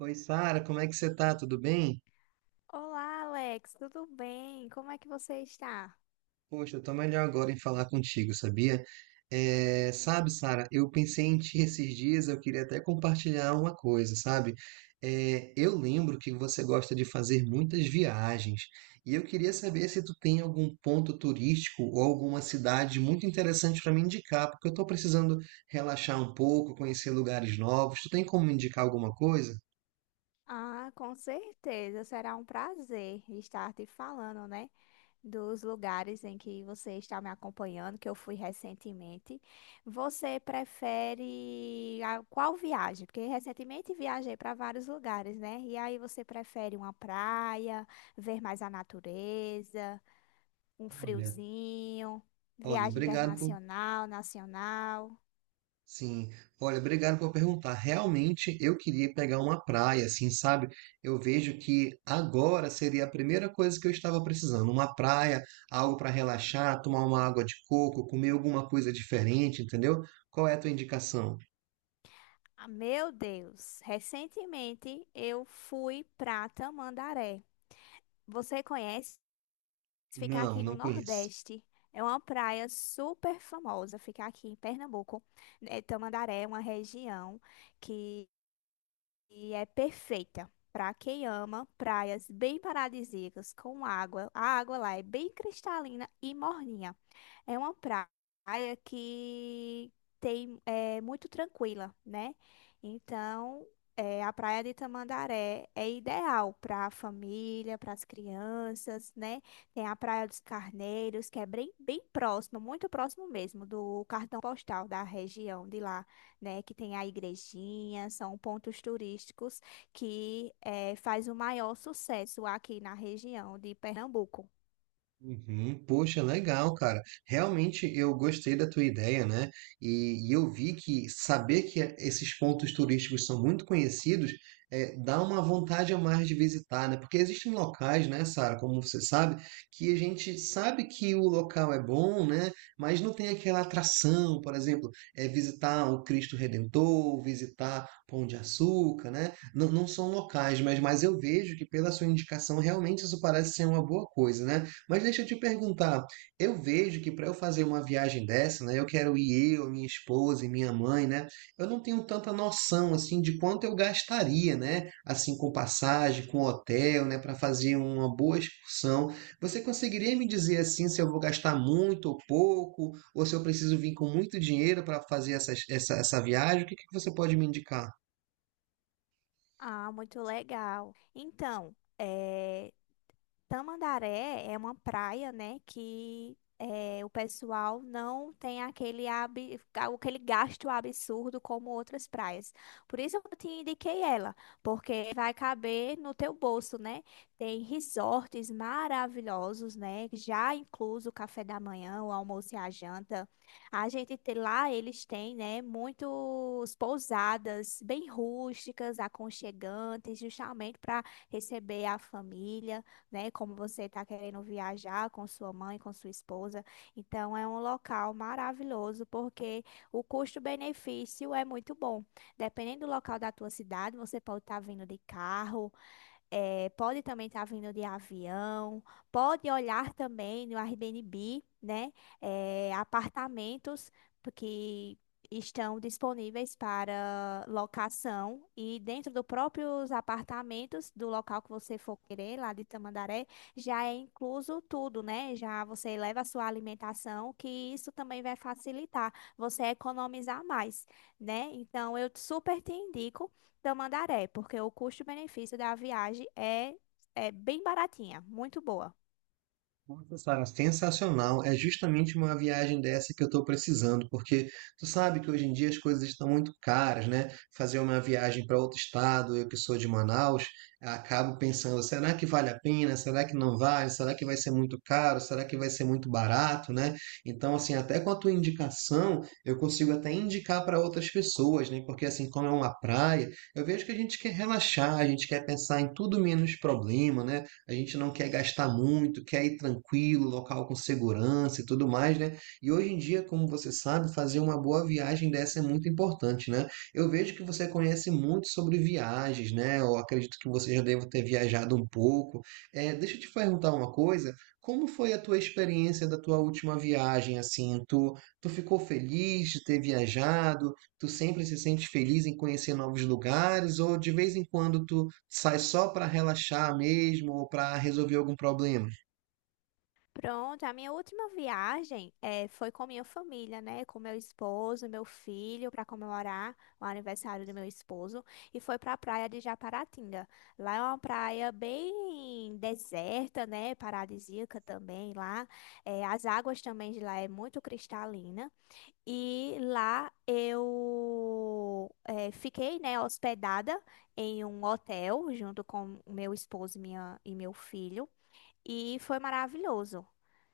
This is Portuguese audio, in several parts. Oi, Sara, como é que você tá? Tudo bem? Olá, Alex, tudo bem? Como é que você está? Poxa, eu tô melhor agora em falar contigo, sabia? Sabe, Sara, eu pensei em ti esses dias, eu queria até compartilhar uma coisa, sabe? Eu lembro que você gosta de fazer muitas viagens, e eu queria saber se tu tem algum ponto turístico ou alguma cidade muito interessante para me indicar, porque eu tô precisando relaxar um pouco, conhecer lugares novos. Tu tem como me indicar alguma coisa? Ah, com certeza, será um prazer estar te falando, né, dos lugares em que você está me acompanhando, que eu fui recentemente. Você prefere qual viagem? Porque recentemente viajei para vários lugares, né? E aí você prefere uma praia, ver mais a natureza, um Olha, friozinho, olha, viagem obrigado por internacional, nacional? Sim, olha, obrigado por perguntar. Realmente eu queria pegar uma praia, assim, sabe? Eu vejo que agora seria a primeira coisa que eu estava precisando, uma praia, algo para relaxar, tomar uma água de coco, comer alguma coisa diferente, entendeu? Qual é a tua indicação? Ah, meu Deus, recentemente eu fui pra Tamandaré. Você conhece? Ficar Não, aqui no não conheço. Nordeste. É uma praia super famosa, ficar aqui em Pernambuco. É, Tamandaré é uma região que e é perfeita para quem ama praias bem paradisíacas com água. A água lá é bem cristalina e morninha. É uma praia que tem é muito tranquila, né? Então, é, a praia de Tamandaré é ideal para a família, para as crianças, né? Tem a Praia dos Carneiros, que é bem, bem próximo, muito próximo mesmo do cartão postal da região de lá, né, que tem a igrejinha, são pontos turísticos que faz o maior sucesso aqui na região de Pernambuco. Uhum. Poxa, legal, cara. Realmente eu gostei da tua ideia, né? E eu vi que saber esses pontos turísticos são muito conhecidos, é, dá uma vontade a mais de visitar, né? Porque existem locais, né, Sara, como você sabe, que a gente sabe que o local é bom, né? Mas não tem aquela atração, por exemplo, é visitar o Cristo Redentor, visitar Pão de Açúcar, né? Não, não são locais, mas eu vejo que pela sua indicação realmente isso parece ser uma boa coisa, né? Mas deixa eu te perguntar, eu vejo que para eu fazer uma viagem dessa, né, eu quero ir eu, minha esposa e minha mãe, né? Eu não tenho tanta noção assim de quanto eu gastaria, né? Assim com passagem, com hotel, né, para fazer uma boa excursão. Você conseguiria me dizer assim se eu vou gastar muito ou pouco, ou se eu preciso vir com muito dinheiro para fazer essa viagem? O que que você pode me indicar? Ah, muito legal. Então, Tamandaré é uma praia, né, que o pessoal não tem aquele, aquele gasto absurdo como outras praias. Por isso eu te indiquei ela, porque vai caber no teu bolso, né? Tem resorts maravilhosos, né? Já incluso o café da manhã, o almoço e a janta. A gente tem lá, eles têm, né, muitos pousadas bem rústicas, aconchegantes, justamente para receber a família, né? Como você está querendo viajar com sua mãe, com sua esposa. Então, é um local maravilhoso porque o custo-benefício é muito bom. Dependendo do local da tua cidade, você pode estar vindo de carro, pode também estar vindo de avião, pode olhar também no Airbnb, né? Apartamentos que estão disponíveis para locação e dentro dos próprios apartamentos do local que você for querer, lá de Tamandaré, já é incluso tudo, né? Já você leva a sua alimentação, que isso também vai facilitar você economizar mais, né? Então, eu super te indico. Tamandaré, porque o custo-benefício da viagem é, é bem baratinha, muito boa. Nossa, Sara, sensacional. É justamente uma viagem dessa que eu estou precisando, porque tu sabe que hoje em dia as coisas estão muito caras, né? Fazer uma viagem para outro estado, eu que sou de Manaus, acabo pensando, será que vale a pena? Será que não vale? Será que vai ser muito caro? Será que vai ser muito barato, né? Então, assim, até com a tua indicação, eu consigo até indicar para outras pessoas, né? Porque assim, como é uma praia, eu vejo que a gente quer relaxar, a gente quer pensar em tudo menos problema, né? A gente não quer gastar muito, quer ir tranquilo, local com segurança e tudo mais, né? E hoje em dia, como você sabe, fazer uma boa viagem dessa é muito importante, né? Eu vejo que você conhece muito sobre viagens, né? Eu acredito que você já deva ter viajado um pouco. É, deixa eu te perguntar uma coisa. Como foi a tua experiência da tua última viagem, assim? Tu ficou feliz de ter viajado? Tu sempre se sente feliz em conhecer novos lugares? Ou de vez em quando tu sai só para relaxar mesmo ou para resolver algum problema? Pronto, a minha última viagem foi com minha família, né? Com meu esposo, meu filho, para comemorar o aniversário do meu esposo. E foi para a praia de Japaratinga. Lá é uma praia bem deserta, né? Paradisíaca também lá. As águas também de lá é muito cristalina. E lá eu fiquei, né, hospedada em um hotel junto com o meu esposo e minha, e meu filho e foi maravilhoso,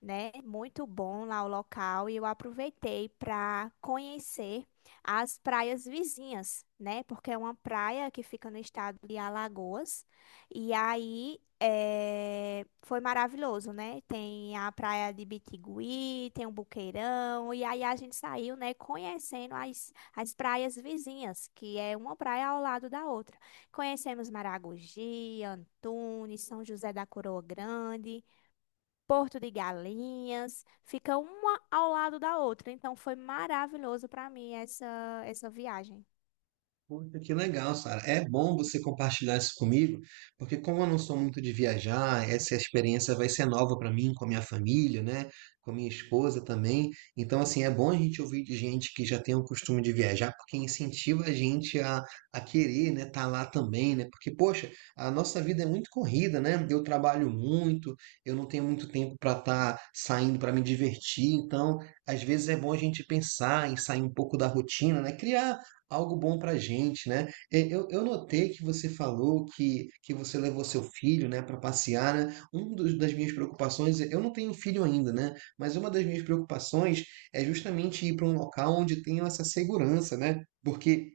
né? Muito bom lá o local e eu aproveitei para conhecer as praias vizinhas, né? Porque é uma praia que fica no estado de Alagoas e aí foi maravilhoso, né? Tem a praia de Bitigui, tem o Buqueirão e aí a gente saiu, né? Conhecendo as praias vizinhas, que é uma praia ao lado da outra. Conhecemos Maragogi, Antunes, São José da Coroa Grande, Porto de Galinhas. Fica uma ao lado da outra. Então foi maravilhoso para mim essa, essa viagem. Puxa, que legal, Sara. É bom você compartilhar isso comigo, porque como eu não sou muito de viajar, essa experiência vai ser nova para mim, com a minha família, né? Com a minha esposa também. Então, assim, é bom a gente ouvir de gente que já tem o costume de viajar, porque incentiva a gente a querer, né? Estar lá também, né? Porque, poxa, a nossa vida é muito corrida, né? Eu trabalho muito, eu não tenho muito tempo para estar saindo para me divertir. Então, às vezes é bom a gente pensar em sair um pouco da rotina, né? Criar algo bom para gente, né? E eu notei que você falou que você levou seu filho, né, para passear, né? Um dos, das minhas preocupações, eu não tenho filho ainda, né? Mas uma das minhas preocupações é justamente ir para um local onde tenha essa segurança, né? Porque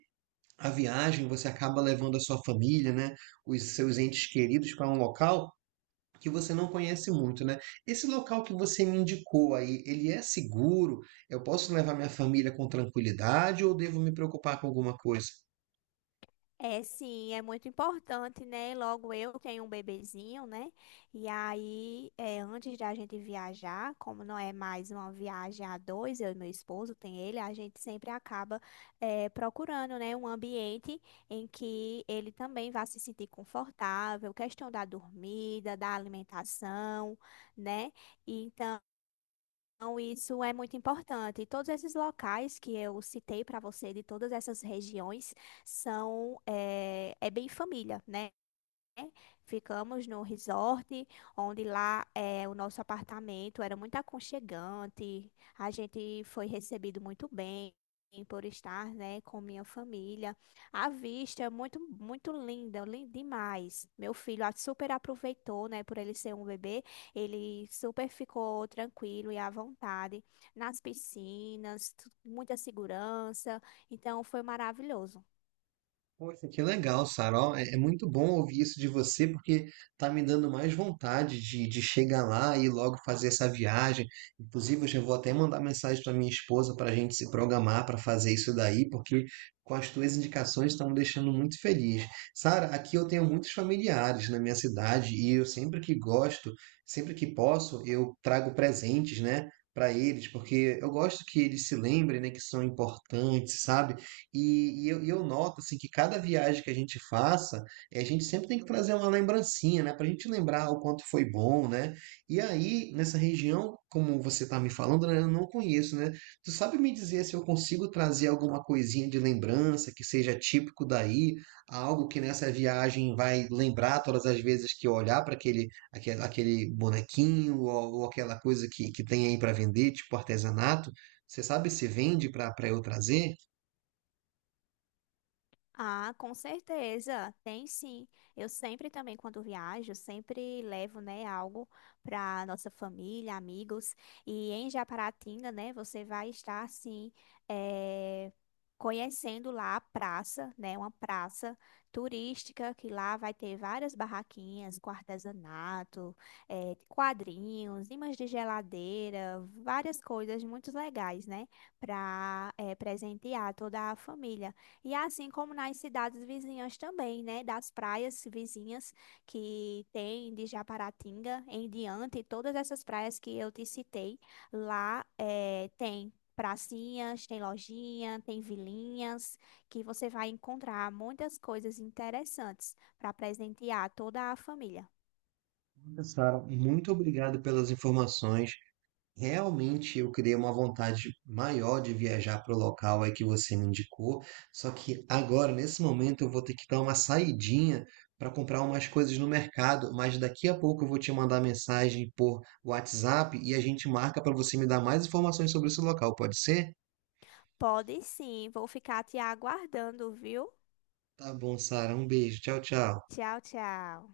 a viagem você acaba levando a sua família, né, os seus entes queridos para um local que você não conhece muito, né? Esse local que você me indicou aí, ele é seguro? Eu posso levar minha família com tranquilidade ou devo me preocupar com alguma coisa? É, sim, é muito importante, né? Logo eu tenho um bebezinho, né? E aí, é, antes de a gente viajar, como não é mais uma viagem a dois, eu e meu esposo, tem ele, a gente sempre acaba, é, procurando, né, um ambiente em que ele também vá se sentir confortável, questão da dormida, da alimentação, né? E então, isso é muito importante. Todos esses locais que eu citei para você, de todas essas regiões, são é, é bem família, né? Né? Ficamos no resort, onde lá é, o nosso apartamento era muito aconchegante. A gente foi recebido muito bem por estar, né, com minha família. A vista é muito, muito linda, linda demais. Meu filho super aproveitou, né, por ele ser um bebê. Ele super ficou tranquilo e à vontade nas piscinas, muita segurança. Então foi maravilhoso. Poxa, que legal, Sara. Ó, é é muito bom ouvir isso de você, porque tá me dando mais vontade de chegar lá e logo fazer essa viagem. Inclusive, eu já vou até mandar mensagem para minha esposa para a gente se programar para fazer isso daí, porque com as tuas indicações estão me deixando muito feliz. Sara, aqui eu tenho muitos familiares na minha cidade e eu sempre que gosto, sempre que posso, eu trago presentes, né? Para eles, porque eu gosto que eles se lembrem, né, que são importantes, sabe? E eu noto assim que cada viagem que a gente faça, a gente sempre tem que trazer uma lembrancinha, né? Para a gente lembrar o quanto foi bom, né? E aí, nessa região, como você está me falando, né, eu não conheço, né? Tu sabe me dizer se eu consigo trazer alguma coisinha de lembrança que seja típico daí, algo que nessa viagem vai lembrar todas as vezes que eu olhar para aquele bonequinho ou aquela coisa que tem aí para vender, tipo artesanato? Você sabe se vende para eu trazer? Ah, com certeza, tem sim. Eu sempre também, quando viajo, sempre levo, né, algo para nossa família, amigos. E em Japaratinga, né, você vai estar, assim, eh, conhecendo lá a praça, né, uma praça turística, que lá vai ter várias barraquinhas com artesanato, quadrinhos, imãs de geladeira, várias coisas muito legais, né, para presentear toda a família. E assim como nas cidades vizinhas também, né? Das praias vizinhas que tem de Japaratinga em diante, todas essas praias que eu te citei, lá tem pracinhas, tem lojinha, tem vilinhas, que você vai encontrar muitas coisas interessantes para presentear toda a família. Sara, muito obrigado pelas informações. Realmente eu criei uma vontade maior de viajar para o local aí que você me indicou, só que agora, nesse momento, eu vou ter que dar uma saidinha para comprar umas coisas no mercado, mas daqui a pouco eu vou te mandar mensagem por WhatsApp e a gente marca para você me dar mais informações sobre esse local, pode ser? Pode sim, vou ficar te aguardando, viu? Tá bom, Sara, um beijo. Tchau, tchau. Tchau, tchau.